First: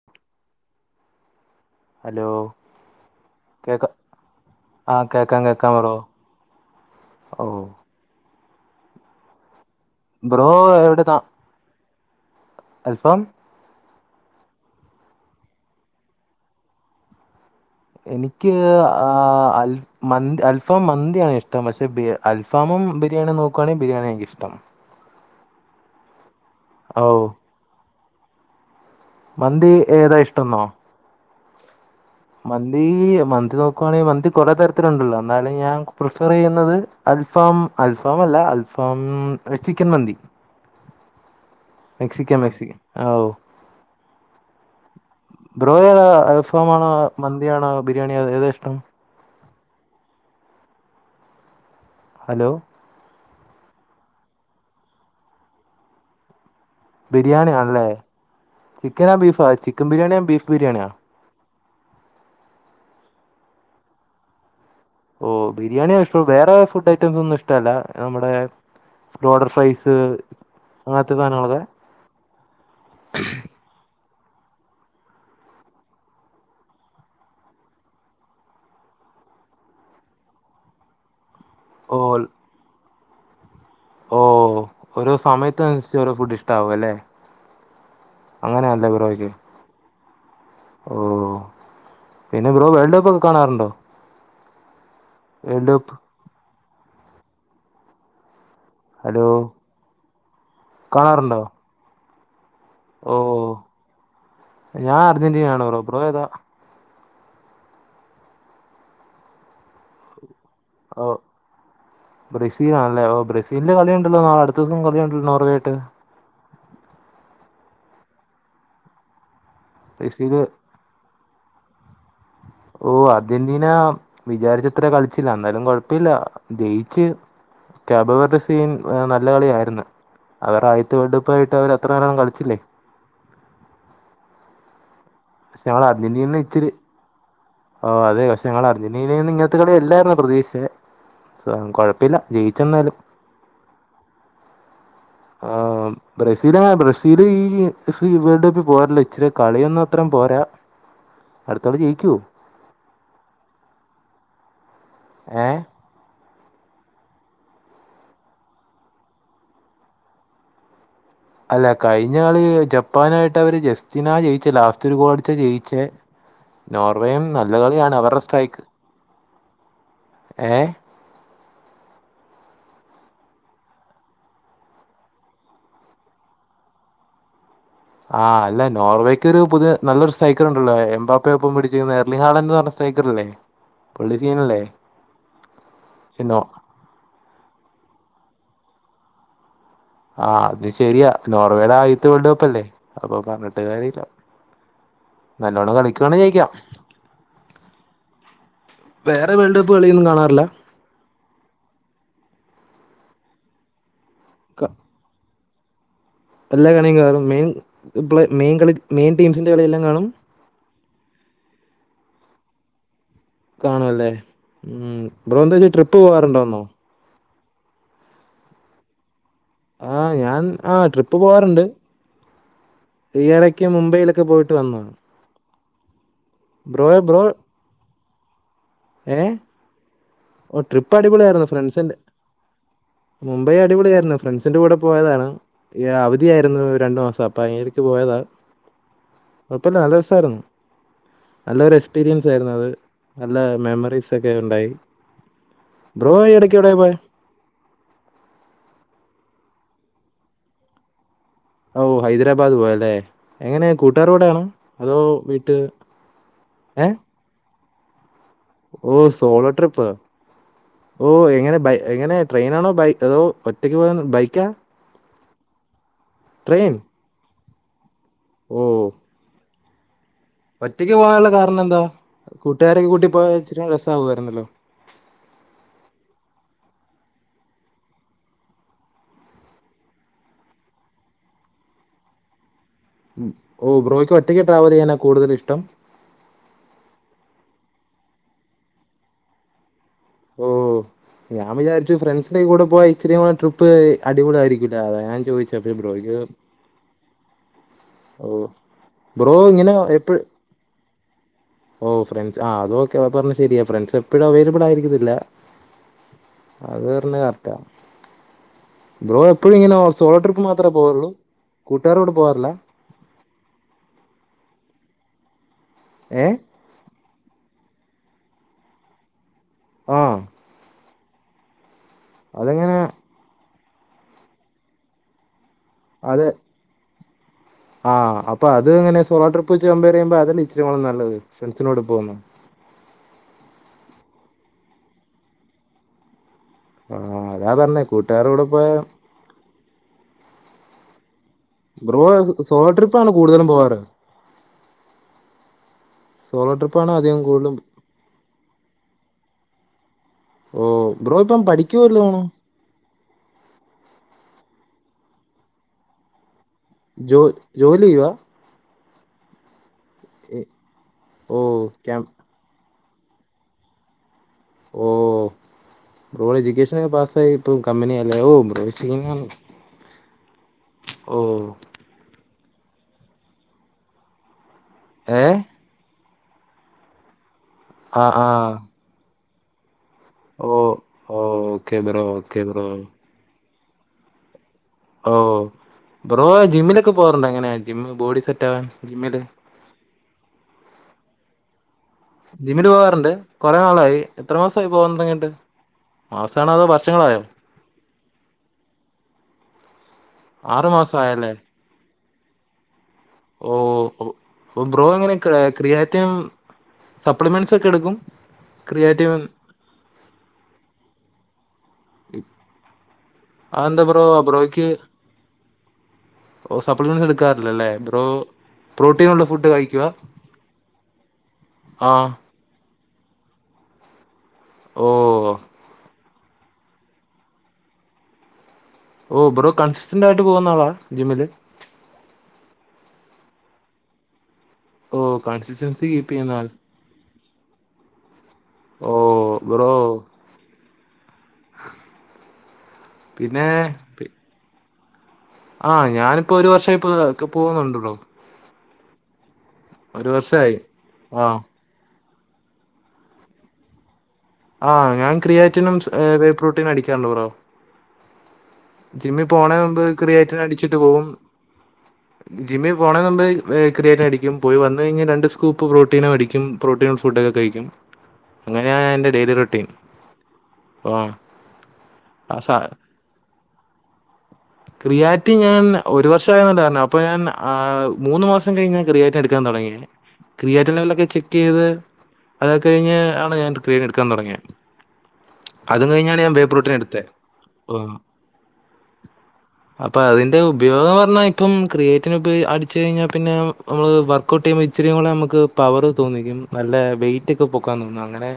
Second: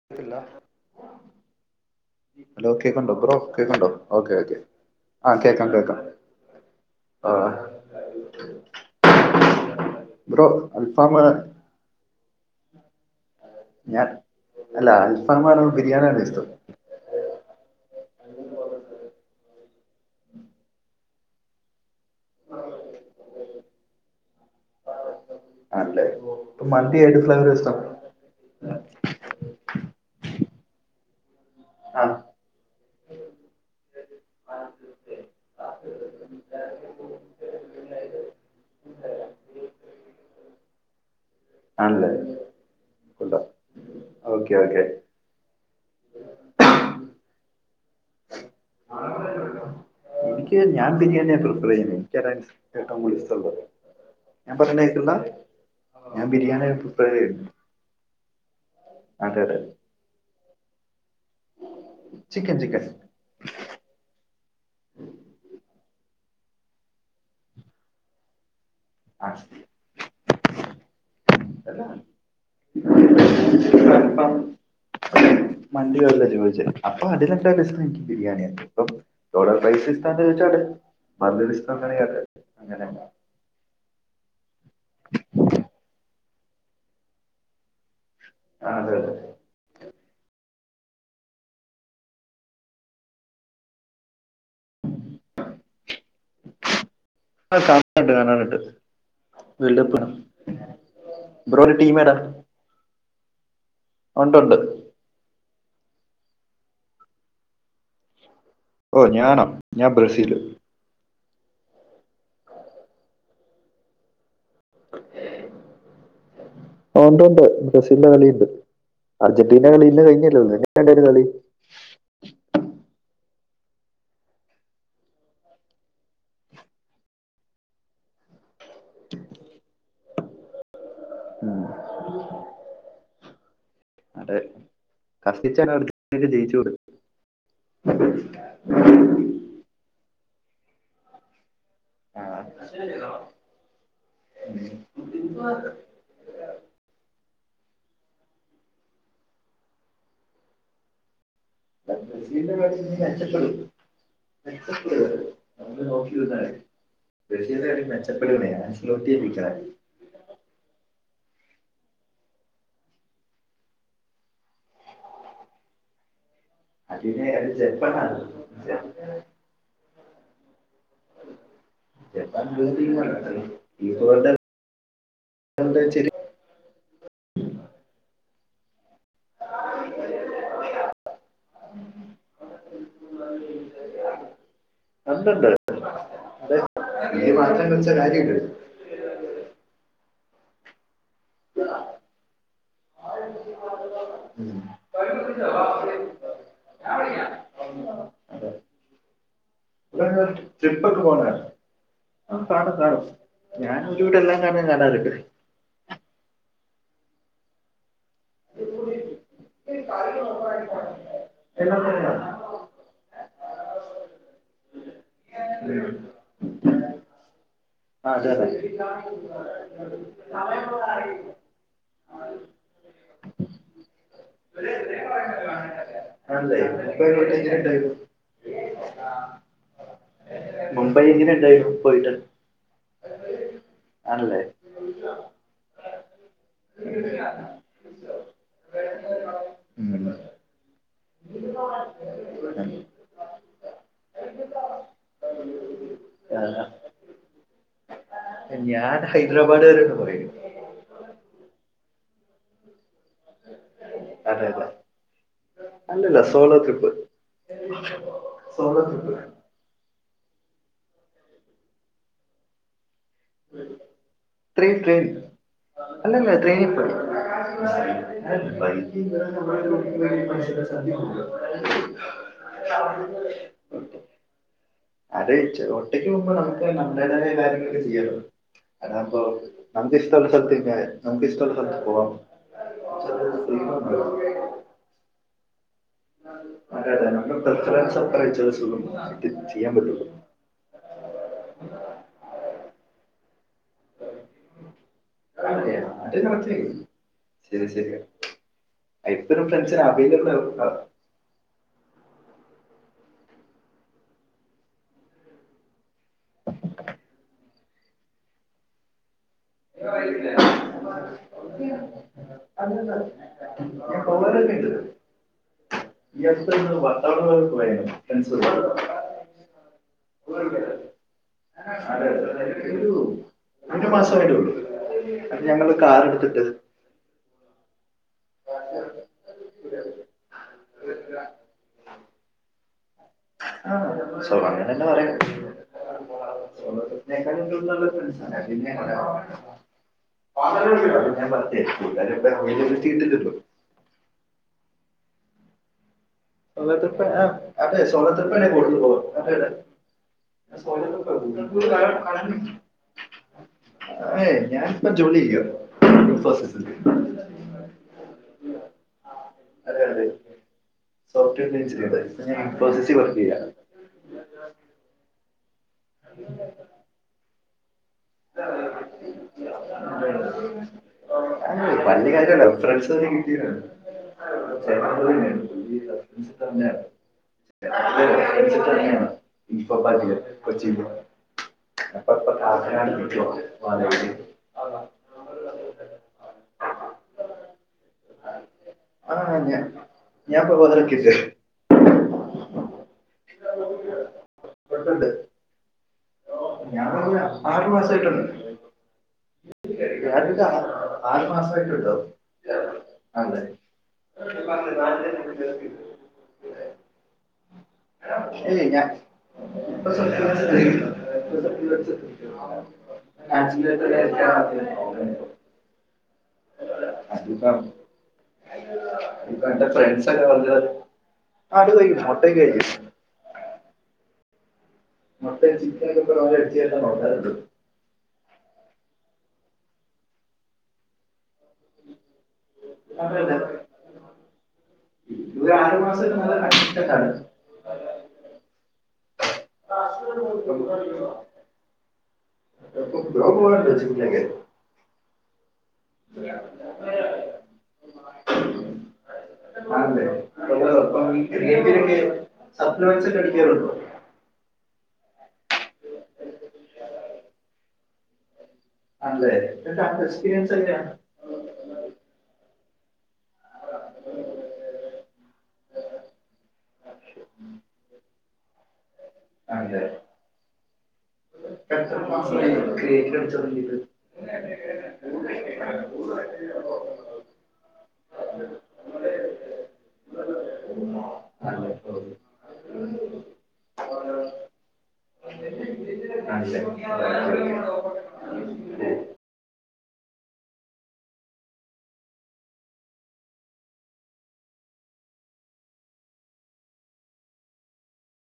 [unintelligible] Hello കേക്ക്ണ്ടോ bro, കേക്ക കേക്ക്ണ്ടോ ഓക്കെ ഓക്കെ ആഹ് കേക്കാം കേക്കാം. ഓ ആഹ് ബ്രോ എവിടെ അൽഫാമ താ അൽഫാം ഞാൻ അല്ല. അൽഫാമാണോ, ബിരിയാണിയാണോ ഇഷ്ടം. എനിക്ക് ആ അൽഫ് മന്തി അൽഫാം മന്തിയാണ് ഇഷ്ടം പക്ഷെ അൽഫാമും ബിരിയാണിയും നോക്കുയാണെങ്കിൽ ബിരിയാണിയാ എനിക്കിഷ്ടം. ആണല്ലെ, ഇ മന്തി ഓ ഏത് ഫ്ളവർ ആ ഇഷ്ടം. മന്തി ഏതാ ഇഷ്ടംന്നോ ആഹ് മന്തി... മന്തി നോക്കുവാണെങ്കിൽ മന്തി കൊറെ തരത്തിലുണ്ടല്ലോ. എന്നാലും ഞാൻ പ്രിഫർ ചെയ്യുന്നത്. അൽഫാം അൽഫാം അല്ല അൽഫാം ചിക്കൻ മന്തി. ആണല്ലേ മെക്സിക്കൻ മെക്സിക്ക ആ കൊള്ളാം ഓക്കെ ഓക്കെ ബ്രോ അൽഫാമാണോ, മന്തിയാണോ, ബിരിയാണിയോ, ഏതാ ഇഷ്ടം. എനിക്ക് ഞാൻ ബിരിയാണിയാണ് പ്രിഫർ ചെയ്യുന്നത്. എനിക്കതാ ഹലോ ഷ്ടം ഞാൻ പറഞ്ഞ കേക്കുണ്ടോ? ഞാൻ ബിരിയാണിയാ ചെയ്യുന്നത് ബിരിയാണിയാണല്ലേ, ചിക്കനാ അതെ ബീഫാ. അതെ ചിക്കൻ ബിരിയാണിയാ ബീഫ് ബിരിയാണിയാ ചിക്കൻ ചിക്കൻ ഓ ബിരിയാണിയ ഇഷ്ട്ടം വേറെ ഫുഡ് ഐറ്റംസ് ന്നും ഇഷ്ടല്ല നമ്മുടെ ബ്രോഡർ ഫ്രൈസ് അങ്ങന് ത്തെ സാനങ്ങളെക്കെ [inaudible] മന്തി ല്ല ചോയിച്ചേ അപ്പൊ അതിലെന്താ രസം ഇന്ക്ക് ബിരിയാണിയ ഇപ്പം ലോഡഡ് ഫൈസ് ഇഷ്ടാന്ന് ചോട്ടെ [unintelligible] [unintelligible] ഓ കേട്ടെ അങ്ങനെ ഓഹ്‌ ഓരോ സമയത്തനുസരിച്ച് ഓരോ ഫുഡ് ഇഷ്ടാവു അല്ലെ ആ അങ്ങനെയല്ല അതെ അതെ ബ്രോയ്ക്ക് ഓ പിന്നെ ബ്രോ വേൾഡ് കപ്പ് ഒക്കെ കാണാറുണ്ടോ? വേൾഡ് കപ്പ് ആ കാണാറ്ണ്ട് കണാറ്ണ്ട് ഹലോ വേൾഡ് കപ്പാ ബ്രോയ്യുടെ ടീം ഏതാ? ഓഹ്‌ ഒണ്ട്ണ്ട് ഞാൻ അർജന്റിനാണ് ബ്രോ. ബ്രോ ഏതാ? ഓ ഞാനൊ ഞാൻ ബ്രസീൽ ഒ ബ്രസീലാണല്ലേ ഓ ബ്രസീൽന്റെ കളിയുണ്ടല്ലോ നാളെടുത്ത ദിവസം കളിയണ്ടല്ലോർഞ്ഞെട്ട് ഉണ്ട് ഉണ്ട് ബ്രസീലിന്റെ കളി ഉണ്ട് അർജന്റീന കളി ഇന്ന് ബ്രസീല് കഴിഞ്ഞല്ലോ എങ്ങെയുണ്ട് കളി. ഓ അർജന്റീന വിചാരിച്ചത്ര കളിച്ചില്ല ന്നാലും കുഴപ്പല്ല ജയിച്ച് ക്യാബവരുടെ സീൻ നല്ല കളിയായിരുന്നു അവർ ആയിത്തെ വേൾഡ് കപ്പ് ആയിട്ട് ഉം. അവർ അത്ര നേരം കളിച്ചില്ലേ അതെ കഷ്ടിച്ചാണ് ഞങ്ങളെ അർജന്റീന ജയിച്ചു ഇത്തിരി കൊടുത്തത് ഓ അതേ പക്ഷേ ഞങ്ങൾ അർജന്റീനയിൽ നിന്ന് ഇങ്ങനത്തെ കളി അല്ലായിരുന്നു പ്രതീക്ഷിച്ച പക്ഷേ കെഴ പിന്നെ ആ. ജയിച്ചെന്നാലും ഉം. ആഹ്‌ ബ്രസീൽ ആ ബ്രസീല് ഈ വേൾഡ് കപ്പിൽ പോരല്ലോ ഇച്ചിരി കളിയൊന്നും അത്രം പോരാ അടുത്താള് ജയിക്കൊ? [unintelligible] ഏഹ്‌ [unintelligible] അല്ല കഴിഞ്ഞ കളി ജപ്പാനായിട്ട് അവര് ജസ്റ്റിന ജയിച്ചേ ലാസ്റ്റ് ഒരു ഗോൾ അടിച ജയിച്ചേ നോർവേയും അതിനെ അത് നല്ല കളിയാണ് ജപ്പാനാണ് അവരുടെ സ്ട്രൈക്ക് ഏഹ്‌ ജപ്പാൻ [unintelligible] ആഹ് അല്ല നോർവേക്ക് ഒരു പുതിയ നല്ലരുസ്ട്രൈക്കർ ഉണ്ടല്ലോ എമ്പാപ്പയ ഒപ്പം പിടിച്ച എർലി ഹാടൻ എന്നറഞ്ഞ സ്സ്ട്രയ്ക്കർ അല്ലേ ഫുള്ള്സീനല്ലേ കണ്ടുണ്ട് എന്നോ [unintelligible] ആഹ് അത് ശരിയാ നോർവേയുടെ ആയിത്തെ വേൾഡ് കപ്പ് അല്ലേ അപ്പൊ പറഞ്ഞിട്ട് കാര്യല്ല നല്ലോണം കളിക്കുകവാണേ ജയിക്കാം അതെ വേറെ വേൾഡ് കപ്പ് കളിയൊന്നും കാണ്ണാറില്ല ട്രിപ്പക്കെ പോന്നരാണ് ആ കാണും കാണും ഞാനൻ ഒരു വീടെല്ലാം ക- കാണാറുണ്ട് എല്ലാ കളിയും കാണും മെയിൻ മെയിൻ കളി മെയിൻ ടീംസിന്റെ കളിയെല്ലാം കാണും [unintelligible] കാണുവല്ലേ ഉം ബ്രോ ന്തേ ട്രിപ്പ് പോവാറുൻഡാർന്നോ.? ആഹ്‌ അതെതെ ആഹ്‌ ഞാൻ ആഹ്‌ ട്രിപ്പ് പോവാറുണ്ട്. ഈയിടയ്ക്ക് മുംബൈയിലൊക്കെ പോയിട്ട് വന്ന്. ആതെ ഇപ്പോരോൽറ്റേജിൽ ഉണ്ടായിരുന്നു. ഏഹ് ഓ ട്രിപ്പ് മുംബൈ എങ്ങനെ അടിപൊളിയായിരുന്നു ഉണ്ടായിരുന്നു ഫ്രണ്ട്സിൻ്റെ പോയിട്ട് മുംബൈ അടിപൊളിയായിരുന്നു ആണല്ലേ ഫ്രണ്ട്സിന്റെ കൂടെ പോയതാണ് ഈ അവധിയായിരുന്നു രണ്ടു മാസം അപ്പൊ അയ്യിനിടക്ക് പോയതാ കൊയ്യപ്പല്ല നല്ല ഉം രസായിരുന്നു നല്ലൊരു എക്സ്പീരിയൻസ് ആയിരുന്നു അത് നല്ല മെമ്മറീസ് ഒക്കെ ഉണ്ടായി [unintelligible] ബ്രോ എടയ്ക്ക് എവിടെയാ പോയ ഞാൻ ഹൈദരാബാദ് വരെ പോയി ഔ ഹൈദരാബാദ് പോയല്ലേ എങ്ങനെ കൂട്ടാരോട ആണോ അതെ അതെ അതോ വീട്ട് അല്ലല്ല സോളോ ട്രിപ്പ് ഏഹ് [inaudible] ഓ ട്രിപ്പ് സോളോ ട്രിപ്പ് ഓ എങ്ങനെ ബൈ എങ്ങനെ ട്രെയിനാണോ ബൈ അതോ ഒറ്റയ്ക്ക് പോകൻ ബൈക്കാ ട്രെയിൻ ട്രെയിൻ അല്ലല്ല ട്രെയിൻ ഓ [unintelligible] ഒറ്റയ്ക്ക് പോകാനുള്ള കാരണം എന്താ കൂട്ടുകാരൊക്കെ കൂട്ടി പോയാ ഇച്ചരി രസമാകുമായിരുന്നല്ലോ അതെ ഒറ്റയ്ക്ക് പോക്കുമ്പോ നമുക്ക് നമ്മുടെതായ കാര്യങ്ങളൊക്കെ ചെയ്യല്ലോ അതാ അപ്പ നമ്മുക്ക് ഇഷ്ട്ട ഒള്ള സ്ഥലത്ത് നിൽക്കാം നമുക്ക് ഇഷ്ട്ട ഒള്ള സ്ഥലത്ത് പോവാം ഓ ബ്രോയ്ക്ക് ഒറ്റയ്ക്ക് ട്രാവൽ ചെയ്യാനാ കൂടുതൽ ഇഷ്ടം അതെ അതെ നമ്മള് [unintelligible] ചെയ്യാൻ പറ്റുള്ളൂ. ഓ ഞാൻ വിജാരിച്ചു ഫ്രണ്ട്സിന്റെ കൂടെ പോയാ ഇച്ചരി ട്രിപ്പ് അടിപൊളിയായിരിക്കുല്ലേ അത ഞ ചോയ്ച്ചദ് അത് ബ്രോയ്യ്ക് കറക്റ്റ് ശരി ശരി ബ്രോ എപ്പഴും ഇങ്ങനെ ഫ്രണ്ട്സിന് എപ്പഴ് അവൈലബിൾ ആും [inaudible] ഓ ഫ്രണ്ട്സ് ആ അതോഓക്കെ പറഞ്ഞ ശരിയാ ഫ്രണ്ട്സ് എപ്പോഴും അവൈലബിൾ ആയിരിക്കുന്നില്ല അത് പറഞ്ഞ കറക്റ്റാ ബ്രോ എപ്പോഴും ഇങ്ങനെ ഒ സോളോ ട്രിപ്പ് മാത്രമേ പോയോള്ളൂ കൂട്ടാരോട് കൂടെ പോവാറില്ല അല്ല അല്ല ഏ [unintelligible] [unintelligible] ആഹ് [unintelligible] അതെങ്ങനെ ഒരു ഒരു മാസമായിട്ട ഒള്ളു ഞങ്ങള് കാറ്‌ എടുത്തിട്ട് ആഹ് അപ്പ അത് അങ്ങനെ സോളോട്രിപ്പ് വെച്ച് കമ്പയെറ് ചെയ്യുമ്പോ അത് അല്ലെ ഇച്ചിരി കൂടെ നല്ലത് ഫ്രണ്ട്സിന്റെ കൂടെ പോകുമ്പോ [unintelligible] അങ്ങനെ തന്നെ പറയും ആ അതാ പറഞ്ഞെ കൂട്ടുകാരുടെ കൂടെ പോയാ [unintelligible] [unintelligible] ബ്രോ സോളോ ട്രിപ്പാണോ കൂടുതലും പോവാറ് സോളോ ട്രിപ്പാണ് ട്രിപ്പ്‌ അധികം ആഹ് കൂടുതലും അതെ സോളോ ട്രിപ്പ്‌ തന്നെയാ കൂടുതൽ പോകും [unintelligible] [unintelligible] ഓ ബ്രോ ഇപ്പം പഠിക്കുവ വല്ലോണോ ഏഹ് ഞാനിപ്പ ജോലി ചെയ്യുവാ [unintelligible] ജോ ജോലി ചെയ്യുവാ ഏ സോഫ്റ്റവെയർ എൻജിനിയറ് ഇൻഫോസിസി വർക്ക് ചെയ്യാ ഓഹ് ബ്രോ എജൂക്കേഷൻ പാസായി ഇപ്പോം കമ്പനിയാല്ലേ ഓ [unintelligible] ഓഹ് വല്ല്യ കാര്യല്ല ഫ്രണ്ട്സ് ഒക്കെ വീട്ടി വരും [unintelligible] ഏഹ് [unintelligible] ആ ആ ഇൻഫോ പാർക്കില് ഓ കൊച്ചിയിൽ ഓ ഓക്കെ ബ്രോ അപ്പപ്പ ഓക്കെ ബ്രോ കാശ് [unintelligible] ഓഹ് ബ്രോ ജിമ്മിലൊക്കെ പോവാറുണ്ടോ എങ്ങനെയാ ജിമ്മില് ബോഡി സെറ്റ് ആവാൻ ജിമ്മില് ഞാ ഞാൻ [unintelligible] ഇട്ട് ജിമ്മിന് പോവാറുണ്ട് കൊറെ നാളായി എത്ര മാസായി പോകാൻ തൊടങ്ങിയിട്ട് മാസാണോ അതോ ഞാ വർഷങ്ങളായോ [unintelligible] ആറു മാസായിട്ടൊണ്ട് [unintelligible] ആറു മാസം ആറ് ആയല്ലേ മാസമായിട്ടുണ്ടാവും ഓഹ് ഒഹ് ബ്രോ എങ്ങനെ ക്രാ ക്രീയാറ്റിനും സപ്ലിമെൻ്റ്സ് ഒക്കെ എടുക്കും ഏയ് ഞാൻ ക്രിയാറ്റീവും [unintelligible] അതെന്താ ബ്രോ [unintelligible] ഓഹ് സപ്ലിമെന്റ്സ് എടുക്കാറില്ലല്ലേ ബ്രോ? പ്രോട്ടീനുള്ള ഇപ്പ ഫുഡ് എന്റെ കഴിക്കുക ഫ്രണ്ട്സൊക്കെ പറഞ്ഞത് ആടു ആ കഴിക്കും മുട്ടയൊക്കെ കഴിക്കും. ഓ മട്ടൻ ചിക്കനൊക്കെ [unintelligible] നോക്കാറ്ണ്ട് ഓഹ് ബ്രോ കൺസിസ്റ്റൻ്റ് ആയിട്ട് പോകുന്ന ആളാ ജിമ്മില്. അതെ അതെ. ഓ ഒരു ആറു കൺസിസ്റ്റൻസി കീപ്പ് മാസം ചെയ്യുന്ന ആൾ നല്ല [unintelligible] ഓഹ് ബ്രോ. [unintelligible] [unintelligible] ബ്രോ പിന്നെ പോണുണ്ടോ ജിമ്മിലൊക്കെ? ആഹ് ഞാനിപ്പോ ഒരു വർഷായിപ്പ പോന്നുണ്ട് ബ്രോ. ആണല്ലേ ഒരു വർഷായി. [inaudible] ആഹ് ഞാൻ ക്രിയാറ്റിനും സ് [unintelligible] പ്രോട്ടീനും അടിക്കാറുണ്ട് ബ്രോ. ജിമ്മി ആണല്ലേ പോണേന് മുമ്പ് എന്താ ക്രിയാറ്റിൻ എക്സ്പീരിയൻസ് അടിച്ചിട്ട് എങ്ങനെയാണ് പോവും ജിമ്മി പോണേന് മുമ്പേ ഏഹ് ക്രിയാറ്റിൻ അടിക്കും പോയി വന്ന് കഴിഞ്ഞാ രണ്ട് സ് കൂപ്പ് പ്രോട്ടീനും അടിക്കും പ്രോട്ടീൻ ഫുഡൊക്കെ കഴിക്കും അങ്ങനെയാണ് എൻ്റെ ഡെയിലി റൊട്ടീൻ. ആണല്ലേ ആഹ് എത്ര ആ മാസായി സ ക്രിയേറ്റിൻ അടിച്ച് തൊടങ്ങിയിട്ട് ക്രിയാറ്റിൻ ഞാൻ ഒരു വർഷ ആയെന്നല്ലേ ഓ. പറഞ്ഞേ അപ്പം ഞാൻ ആഹ് മൂന്ന് മാസം കഴിഞ്ഞാ ക്രിയാറ്റി എടുക്കാൻ തൊടങ്ങിയെ ക്രിയാറ്റിൻ ലെവലൊക്കെ ചെക്ക് ചെയ്ത് ആണല്ലേ അതൊക്കെ കഴിഞ്ഞ് ആണ് ഞാൻ ക്രീൻ എടുക്കാൻ തൊടങ്ങിയെ അതും കഴിഞ്ഞാണ് ഞാൻ ബേ പ്രോട്ടിനെടുത്തെ [unintelligible] അപ്പൊ അതിന്റെ ഉപയോഗം പർഞ്ഞാ ഇപ്പം ക്രിയേറ്റിന് ഇപ് അടിച്ചു കഴിഞ്ഞാ പിന്നെ നമ്മള് വർക്ക് കൂട്ടിമ്പം ഇച്ചിരിയും കൂടെ നമ്മക്ക് പവറ് തോന്നിക്കും നല്ല വെയിറ്റ് ഒക്കെ പൊക്കാൻ തോന്നും അങ്ങനെ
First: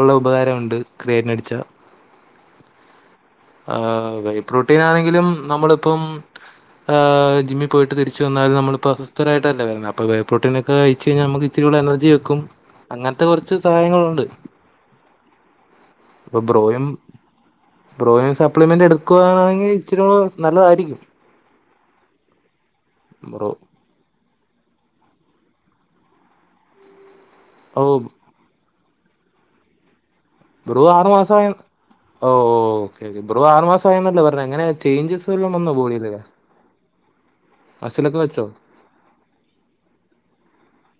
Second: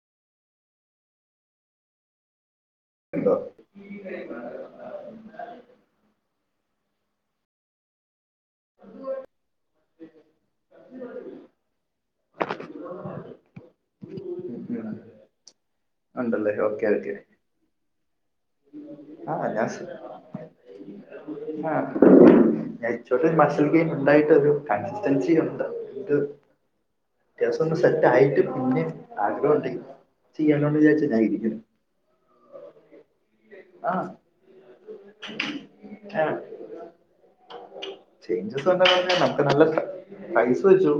ഉള്ള ഉപകാരമുണ്ട് ക്രയേറ്റിനടിച്ചാ ഉണ്ടോ ആഹ് വേപ്രോട്ടീൻ ആണെങ്കിലും നമ്മളിപ്പം, ആഹ് ജിമ്മിൽ പോയിട്ട് തിരിച്ചു വന്നാലും നമ്മൾപ്പോൾ അസ്വസ്ഥരാട്ടല്ലേ വരുന്നത് അപ്പോൾ ബെപ്രോട്ടീന കഴ്ച്ച് കഴിഞ്ഞാൽ നമുക്ക് ഇച്ചിരൂട എനർജി വെക്കും അങ്ങനത്തെ കൊർച്ച് സഹായങ്ങളുണ്ട്. [inaudible] ഇപ്പൊ ഉണ്ടല്ലേ ബ്രോയിം ഓക്കെ ഓക്കെ ബ്രോയും സപ്ലിമെന്റ് എടുക്കുകാണെങ്കിൽ ഇച്ചിരൂ ആയിരിക്കും. [unintelligible] ബ്രോ മസൽ കേ [inaudible] ഉണ്ടായിട്ടരു കൺസിസ്റ്റൻസി ഉണ്ട് ത് ലേസം ഒന്ന് ഓ സെറ്റ് ആയിട്ട് പിന്നെ ആഗ്രഹംണ്ട് ചെയ്യാലോന്ന് വിചാരിച്ചിരിക്ക ഓഹ് ഓഹ്. ബ്രോ ആറ് മാസം ആ ആയന്നല്ലേ പർഞ്ഞ എങ്ങനെ ചേഞ്ചസ് വല്ലതും വന്നോ ബോഡീൽ? മസിലൊക്കെ വെച്ചോ? ചേഞ്ചസ് നമുക്ക് നല്ല പൈസ വെച്ചു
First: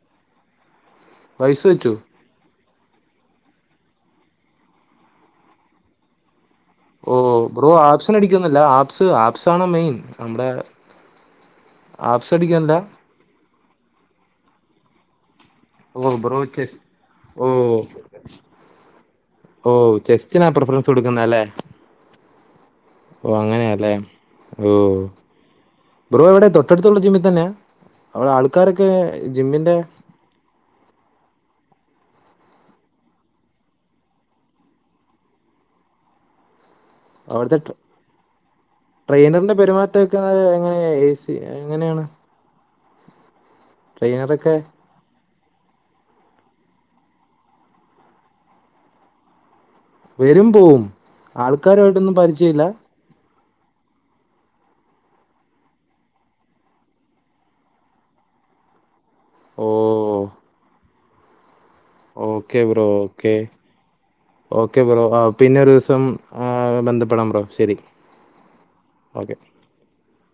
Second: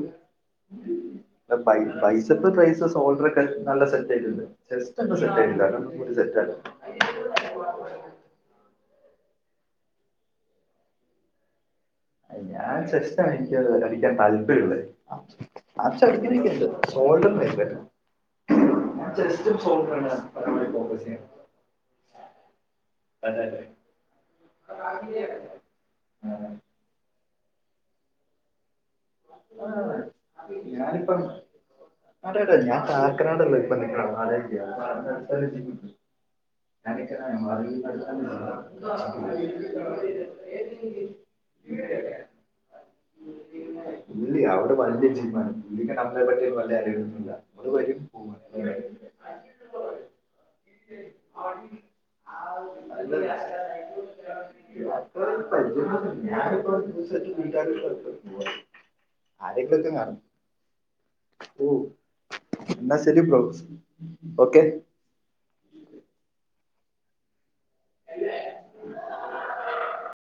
വയസ്സ് പയ്‌ വെച്ചോ പയ്‌ പ്പ് പ്രൈസ് സോൾഡർക്കെ നല്ല സെറ്റ് ആയിട്ടുണ്ട് ചെസ്റ്റ് ഒക്കെ സെറ്റയില്ല അത്കൂടി സെറ്റാക്കാണ്ട്.. ഓഹ് ബ്രോ ആപ്സിന അടിക്കൊന്നല്ല ആപ്സ് ആപ്സ് ആണ് മെയിൻ നമ്മടെ. ആഫ്സ് അടിക്കണ്ല്ല? അ അടിക്കാൻ താല്പര്യള്ളെ ആഫ്സ് ഓ ബ്രോ അടിക്കണോന്നൊക്കെണ്ട് ചെസ് ഓ ഷോൾഡർന്ടെ ജെസ് ഓഹ് ചെസ്റ്റിനാ പ്രിഫറൻസ് കൊടുക്കുന്ന അല്ലേ? ഓഹ് അതെ അങ്ങനെയാല്ലേ ഓഹ് ബ്രോ എവിടെ തൊട്ടടുത്തുള്ള ജിമ്മീത്തന്നെയാ അവിടെ ആൾക്കാരൊക്കെ ജിമ്മിന്റെ അ ഞാനിപ്പം അതെ അതെ ഞാൻ കാക്കനാടാള്ളെ ഇപ്പൊ നിങ്ങാ അവിടുത്തെ ട്രെയിനറിന്റെ പെരുമാറ്റമൊക്കെ എങ്ങനെ [unintelligible] എ സി എങ്ങനെയാണ് ഇല്ലേ ട്രെയിനറൊക്കെ അവടെ പണ്ടേ ജിമ്മാണ് ഈടെ നമ്മളെ പറ്റിയും വല്ല അറിയൊന്നുല്ല നമ്മള് വരും പോവും വരും പോവും ആൾക്കാരായിട്ടൊന്നും പരിചയല്ലാ [inaudible] ത്ര പരിജയൊന്നും ഇല്ല ഞാനിപ്പോ വിസക്ക് വീട്ടാരായിട്ടൊക്കെ പോവാ ഓ ആരെക്കോക്കെ കാണും ഓഹ് okay bro okay okay bro അഹ് പിന്നെ ഒരുസം ആ ബന്ധപ്പെടാം ബ്രോ മ്മ് ശരി ഓക്കെ